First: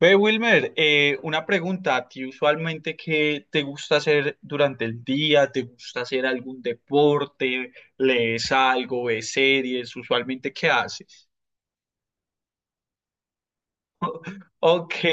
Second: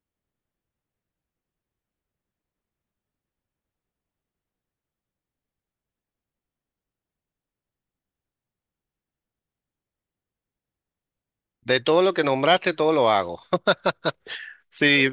Ve, Wilmer, una pregunta, ¿a ti usualmente qué te gusta hacer durante el día? ¿Te gusta hacer algún deporte? ¿Lees algo? ¿Ves series? ¿Usualmente qué haces? De todo lo que nombraste, todo lo hago. Ok. Sí,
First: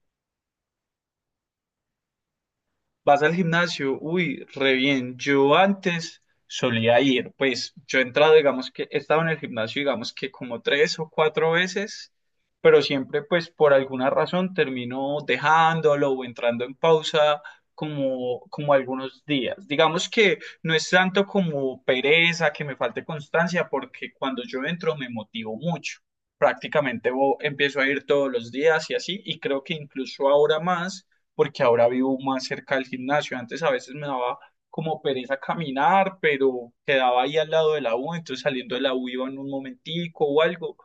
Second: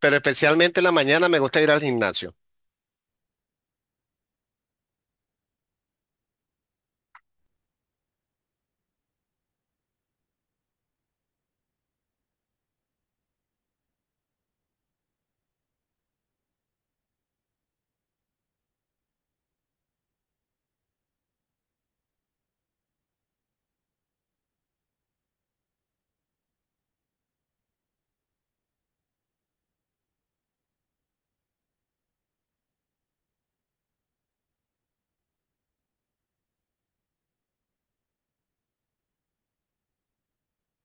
pero especialmente en la mañana me gusta ir al gimnasio. Vas al gimnasio, uy, re bien. Yo antes solía ir, pues yo he entrado, digamos que he estado en el gimnasio, digamos que como tres o cuatro veces, pero siempre pues por alguna razón termino dejándolo o entrando en pausa como algunos días. Digamos que no es tanto como pereza, que me falte constancia, porque cuando yo entro me motivo mucho. Prácticamente empiezo a ir todos los días y así, y creo que incluso ahora más porque ahora vivo más cerca del gimnasio. Antes a veces me daba como pereza caminar, pero quedaba ahí al lado de la U, entonces saliendo de la U iba en un momentico o algo,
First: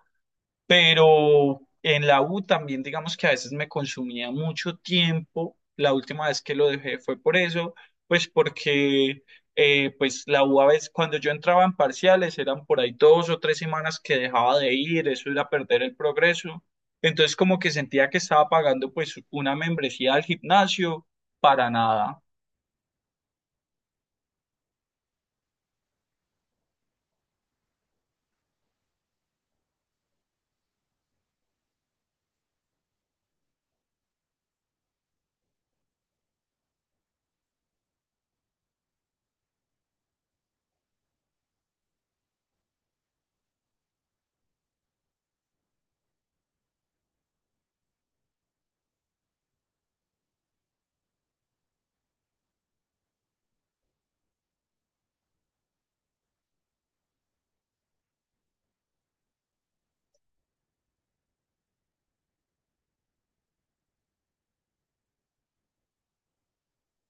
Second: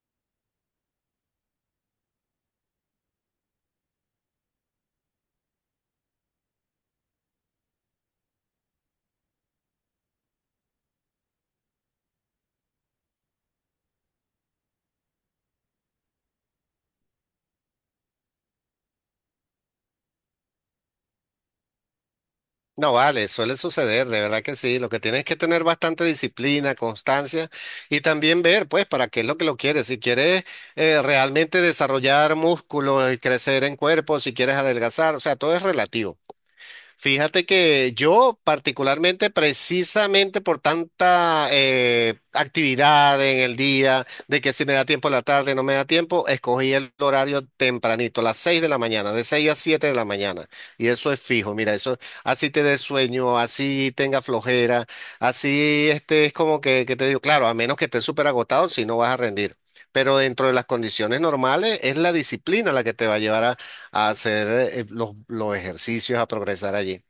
pero en la U también, digamos que a veces me consumía mucho tiempo. La última vez que lo dejé fue por eso, pues porque pues la U a veces cuando yo entraba en parciales eran por ahí 2 o 3 semanas que dejaba de ir, eso era perder el progreso. Entonces como que sentía que estaba pagando pues una membresía al gimnasio para nada. No, vale, suele suceder, de verdad que sí. Lo que tienes es que tener bastante disciplina, constancia y también ver, pues, para qué es lo que lo quieres. Si quieres realmente desarrollar músculo y crecer en cuerpo, si quieres adelgazar, o sea, todo es relativo. Fíjate que yo particularmente, precisamente por tanta actividad en el día, de que si me da tiempo en la tarde, no me da tiempo, escogí el horario tempranito, las 6 de la mañana, de 6 a 7 de la mañana. Y eso es fijo, mira, eso así te dé sueño, así tenga flojera, así este es como que te digo, claro, a menos que estés súper agotado, si no vas a rendir. Pero dentro de las condiciones normales es la disciplina la que te va a llevar a hacer los ejercicios, a progresar allí.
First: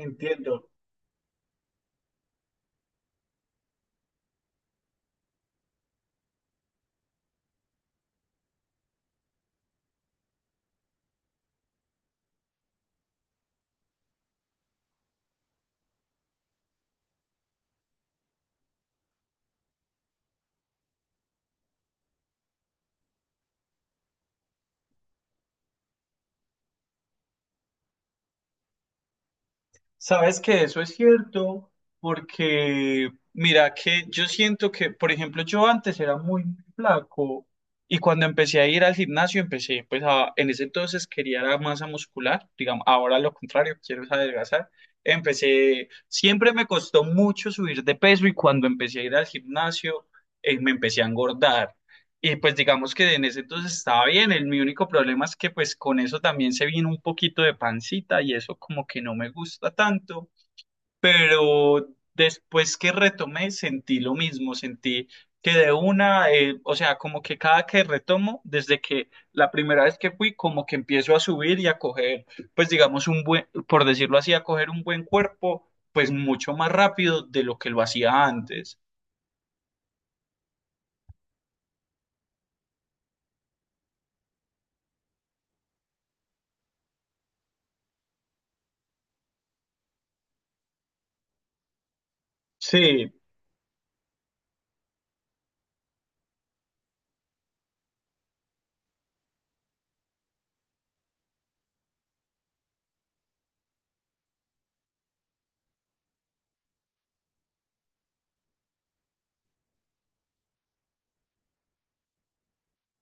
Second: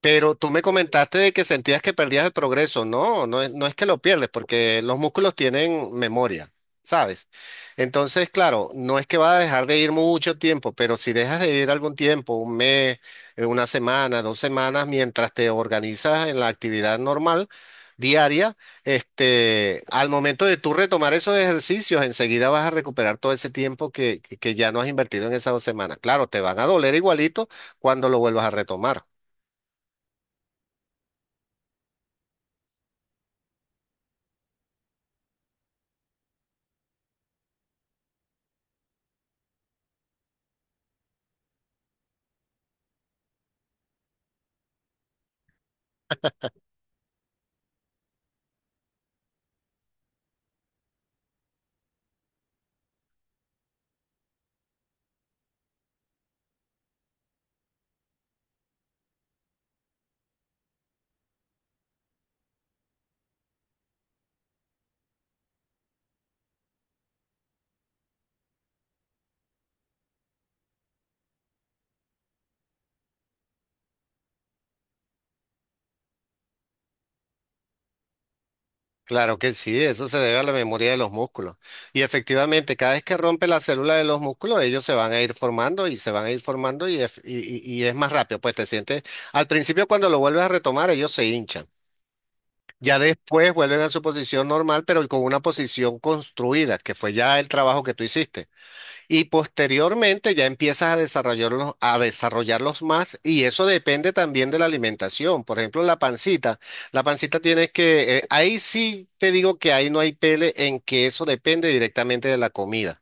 Pero tú me comentaste de que sentías que perdías el progreso. No, no es, no es que lo pierdes, porque los músculos tienen memoria, ¿sabes? Entonces, claro, no es que vas a dejar de ir mucho tiempo, pero si dejas de ir algún tiempo, 1 mes, 1 semana, 2 semanas, mientras te organizas en la actividad normal, diaria, este, al momento de tú retomar esos ejercicios, enseguida vas a recuperar todo ese tiempo que ya no has invertido en esas 2 semanas. Claro, te van a doler igualito cuando lo vuelvas a retomar. Sabes que eso es cierto, porque mira que yo siento que, por ejemplo, yo antes era muy flaco, y cuando empecé a ir al gimnasio empecé, pues a, en ese entonces quería la masa muscular, digamos, ahora lo contrario, quiero es adelgazar. Empecé, siempre me costó mucho subir de peso, y cuando empecé a ir al gimnasio me empecé a engordar. Y pues digamos que en ese entonces estaba bien, el, mi único problema es que pues con eso también se vino un poquito de pancita y eso como que no me gusta tanto, pero después que retomé sentí lo mismo, sentí que de una, o sea, como que cada que retomo, desde que la primera vez que fui, como que empiezo a subir y a coger, pues digamos un buen, por decirlo así, a coger un buen cuerpo, pues mucho más rápido de lo que lo hacía antes. Claro que sí, eso se debe a la memoria de los músculos. Y efectivamente, cada vez que rompe la célula de los músculos, ellos se van a ir formando y se van a ir formando y es más rápido. Pues te sientes, al principio cuando lo vuelves a retomar, ellos se hinchan. Ya Sí, después vuelven a su posición normal, pero con una posición construida, que fue ya el trabajo que tú hiciste. Y posteriormente ya empiezas a desarrollarlos más y eso depende también de la alimentación. Por ejemplo, la pancita. La pancita tienes que, ahí sí te digo que ahí no hay pele en que eso depende directamente de la comida.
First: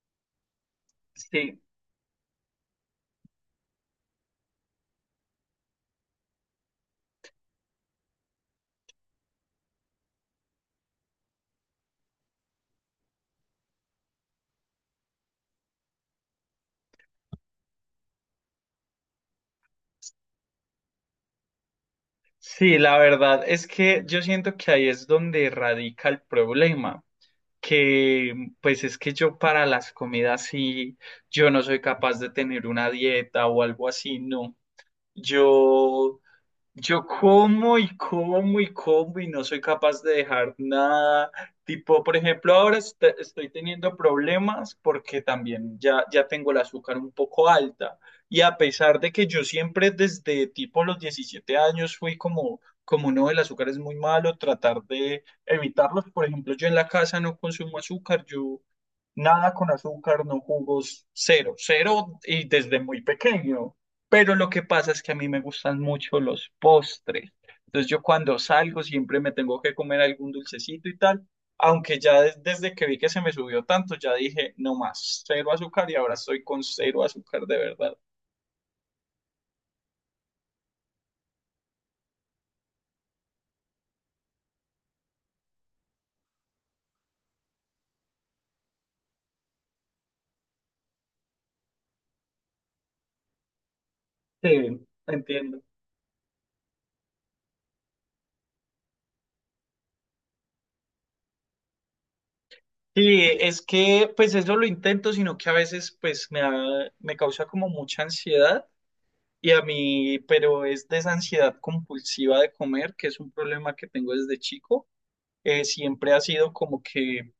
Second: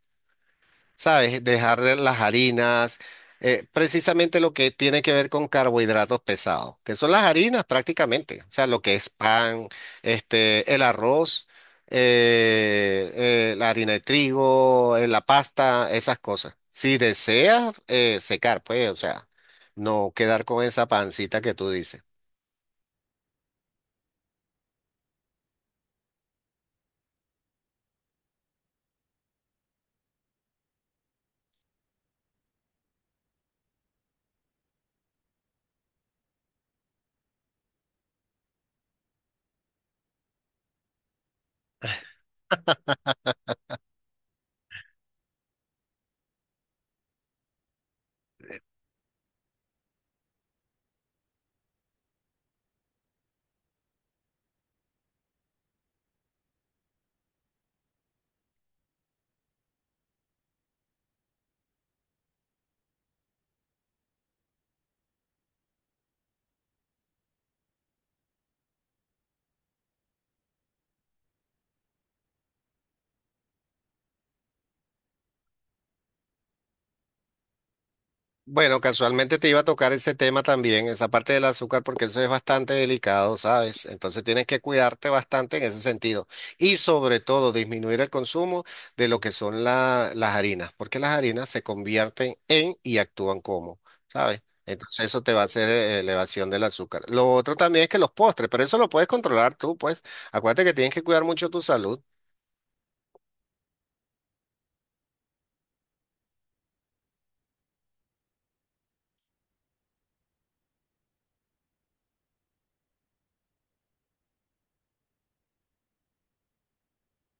¿Sabes? sí. Dejar de las harinas, precisamente lo que tiene que ver con carbohidratos pesados, que son las harinas prácticamente, o sea, lo que es pan, este, el arroz, la harina de trigo, la pasta, esas cosas. Si deseas secar, pues, o sea, no quedar con esa pancita que tú dices. Sí, la verdad es que yo siento que ahí es donde radica el problema, que pues es que yo para las comidas sí, yo no soy capaz de tener una dieta o algo así, no. Yo yo como y como y como y no soy capaz de dejar nada. Tipo, por ejemplo, ahora estoy teniendo problemas porque también ya tengo el azúcar un poco alta. Y a pesar de que yo siempre desde tipo los 17 años fui como, como no, el azúcar es muy malo, tratar de evitarlos. Por ejemplo, yo en la casa no consumo azúcar, yo nada con azúcar, no jugos, cero, cero, y desde muy pequeño. Pero lo que pasa es que a mí me gustan mucho los postres. Entonces yo cuando salgo siempre me tengo que comer algún dulcecito y tal, aunque ya desde que vi que se me subió tanto, ya dije, no más, cero azúcar, y ahora estoy con cero azúcar de verdad. Bueno, casualmente te iba a tocar ese tema también, esa parte del azúcar, porque eso es bastante delicado, ¿sabes? Entonces tienes que cuidarte bastante en ese sentido. Y sobre todo disminuir el consumo de lo que son la- las harinas, porque las harinas se convierten en y actúan como, ¿sabes? Sí, Entonces eso te va a entiendo. hacer elevación del azúcar. Lo otro también es que los postres, pero eso lo puedes controlar tú, pues. Acuérdate que tienes que cuidar mucho tu salud. Sí, es que pues eso lo intento, sino que a veces pues me, me causa como mucha ansiedad. Y a mí, pero es de esa ansiedad compulsiva de comer, que es un problema que tengo desde chico. Siempre ha sido como que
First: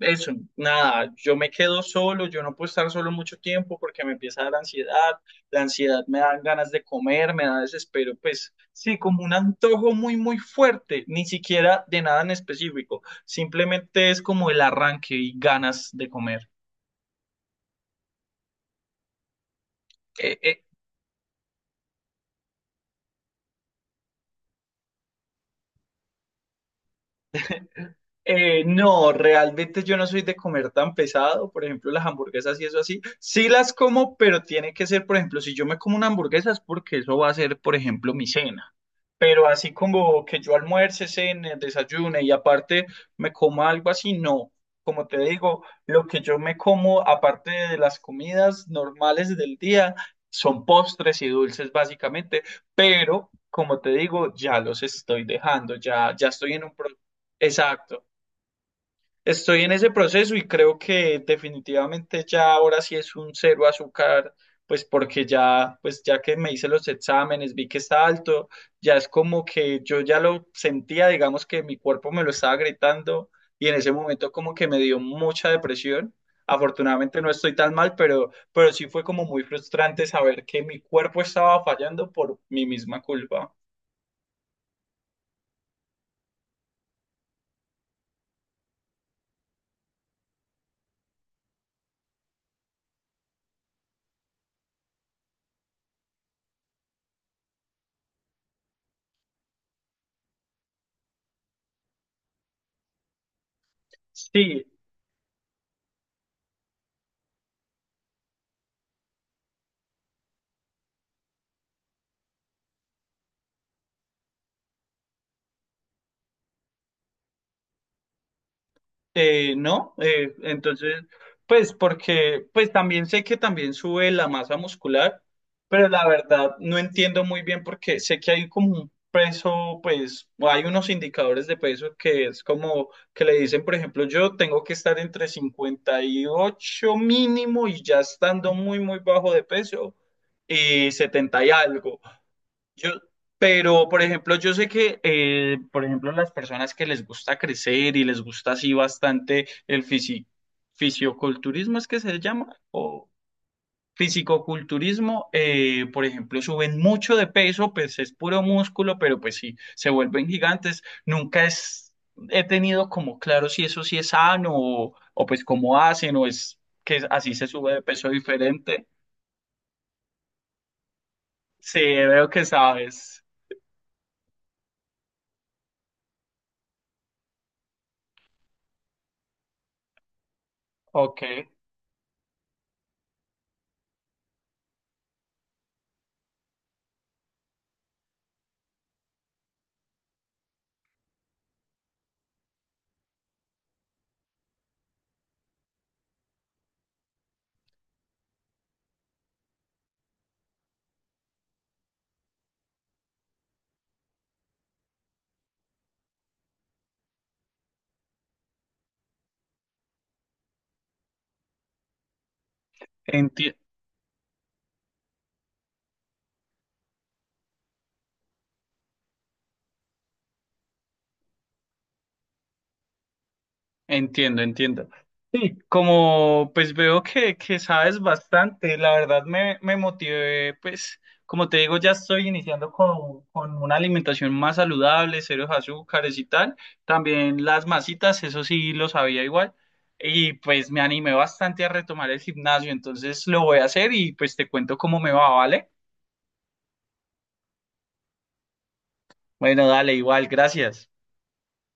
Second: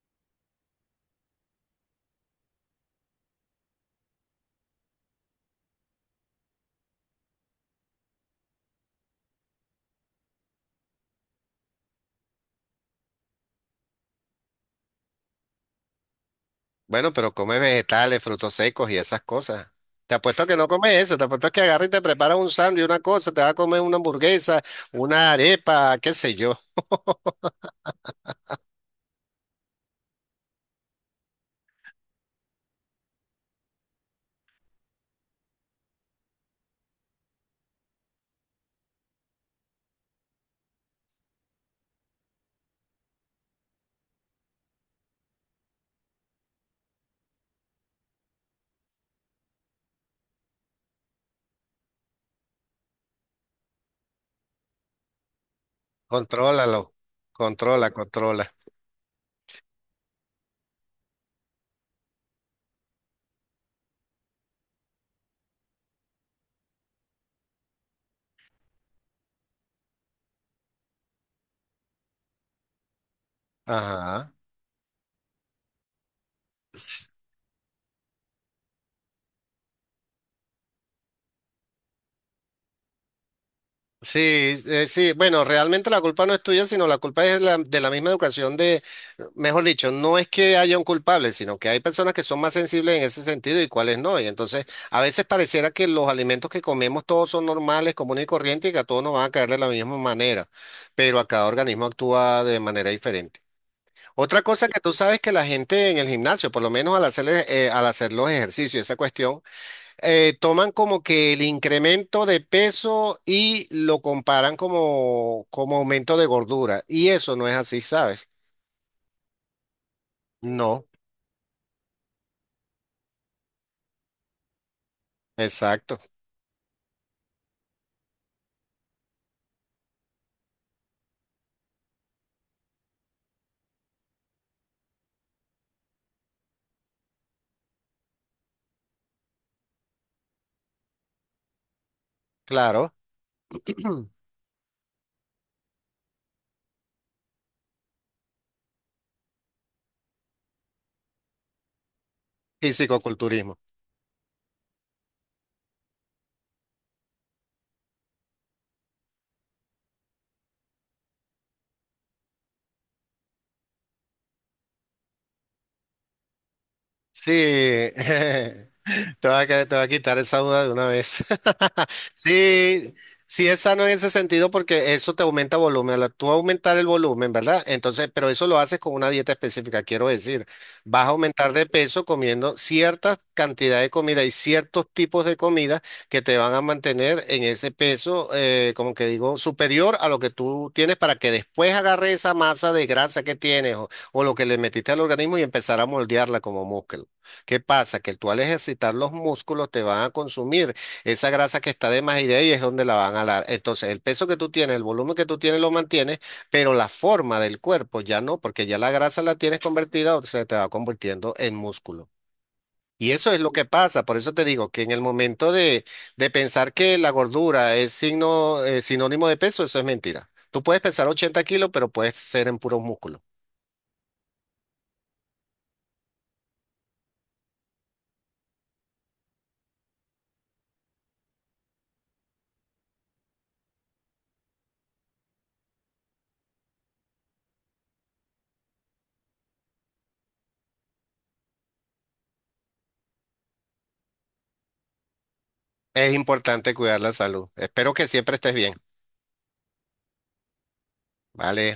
eso, nada, yo me quedo solo, yo no puedo estar solo mucho tiempo porque me empieza a dar ansiedad, la ansiedad me da ganas de comer, me da desespero, pues sí, como un antojo muy, muy fuerte, ni siquiera de nada en específico, simplemente es como el arranque y ganas de comer. Bueno, pero come vegetales, frutos secos y esas cosas. Te apuesto que no comes eso, te apuesto que agarra y te prepara un sándwich, una cosa, te va a comer una hamburguesa, una arepa, qué sé yo. No, realmente yo no soy de comer tan pesado, por ejemplo, las hamburguesas y eso así. Sí las como, pero tiene que ser, por ejemplo, si yo me como una hamburguesa es porque eso va a ser, por ejemplo, mi cena. Pero así como que yo almuerce, cene, desayune, y aparte me coma algo así, no. Como te digo, lo que yo me como, aparte de las comidas normales del día, son postres y dulces básicamente, pero como te digo, ya los estoy dejando, ya, ya estoy en un... pro- Contrólalo, controla, Exacto. controla. Estoy en ese proceso y creo que definitivamente ya ahora sí es un cero azúcar, pues porque ya, pues ya que me hice los exámenes, vi que está alto, ya es como que yo ya lo sentía, digamos que mi cuerpo me lo estaba gritando, y en ese momento Ajá. como que me dio mucha depresión. Afortunadamente no estoy tan mal, pero sí fue como muy frustrante saber que mi cuerpo estaba fallando por mi misma culpa. Sí, sí, bueno, realmente la culpa no es tuya, sino la culpa es la- de la misma educación de, mejor dicho, no es que haya un culpable, sino que hay personas que son más sensibles en ese sentido y cuáles no. Y entonces, a veces pareciera que los alimentos que comemos todos son normales, comunes y corrientes y que a todos nos van a caer de la misma manera, pero a cada organismo actúa de manera diferente. Otra Sí. cosa que tú sabes que la gente en el gimnasio, por lo menos al hacer los ejercicios, esa cuestión toman como que el incremento de peso y lo comparan como, como aumento de gordura. Y eso no es así, ¿sabes? No, No, entonces, pues porque, pues también sé que también sube la masa muscular, pero exacto, la verdad no entiendo muy bien porque sé que hay como un peso, pues o hay unos indicadores de peso que es como que le dicen, por ejemplo, yo tengo que estar entre 58 mínimo y ya estando muy, muy bajo de peso y 70 y algo. Yo, claro. pero, por ejemplo, yo sé que, por ejemplo, las personas que les gusta crecer y les gusta así bastante el fisioculturismo, ¿es que se llama? O Fisicoculturismo. fisicoculturismo, por ejemplo, suben mucho de peso, pues es puro músculo, pero pues sí, se vuelven gigantes. Nunca es, he tenido como claro si eso sí es sano o pues cómo hacen o es que así se sube de Sí, peso diferente. te va a, que- te va a quitar esa duda de una vez. Sí, veo que Sí, sabes. sí es sano en ese sentido porque eso te aumenta volumen. Al tú aumentar el volumen, ¿verdad? Entonces, pero eso lo haces con una dieta específica, quiero decir. Vas a Ok. aumentar de peso comiendo cierta cantidad de comida y ciertos tipos de comida que te van a mantener en ese peso, como que digo, superior a lo que tú tienes para que después agarre esa masa de grasa que tienes o lo que le metiste al organismo y empezar a moldearla como músculo. ¿Qué pasa? Que tú al ejercitar los músculos te van a consumir esa grasa que está de más y de ahí es donde la van a dar. Entonces, el peso que tú tienes, el volumen que tú tienes lo mantienes, pero la forma del cuerpo ya no, porque ya la grasa la tienes convertida o se te va convirtiendo en músculo. Y eso es lo Enti- que pasa. Por eso te digo que en el momento de pensar que la gordura es signo, sinónimo de peso, eso es mentira. Tú puedes pesar 80 kilos, pero puedes ser en puros músculos. Entiendo, entiendo. Sí, como pues veo que sabes bastante, la verdad me motivé, pues como te digo, ya estoy iniciando con una alimentación más saludable, ceros azúcares y tal. También las masitas, eso sí lo sabía igual. Y pues me animé bastante a retomar el gimnasio, entonces lo voy a hacer y pues te cuento cómo me va, ¿vale? Es importante cuidar la salud. Espero que siempre estés bien. Bueno, dale, igual, gracias. Vale.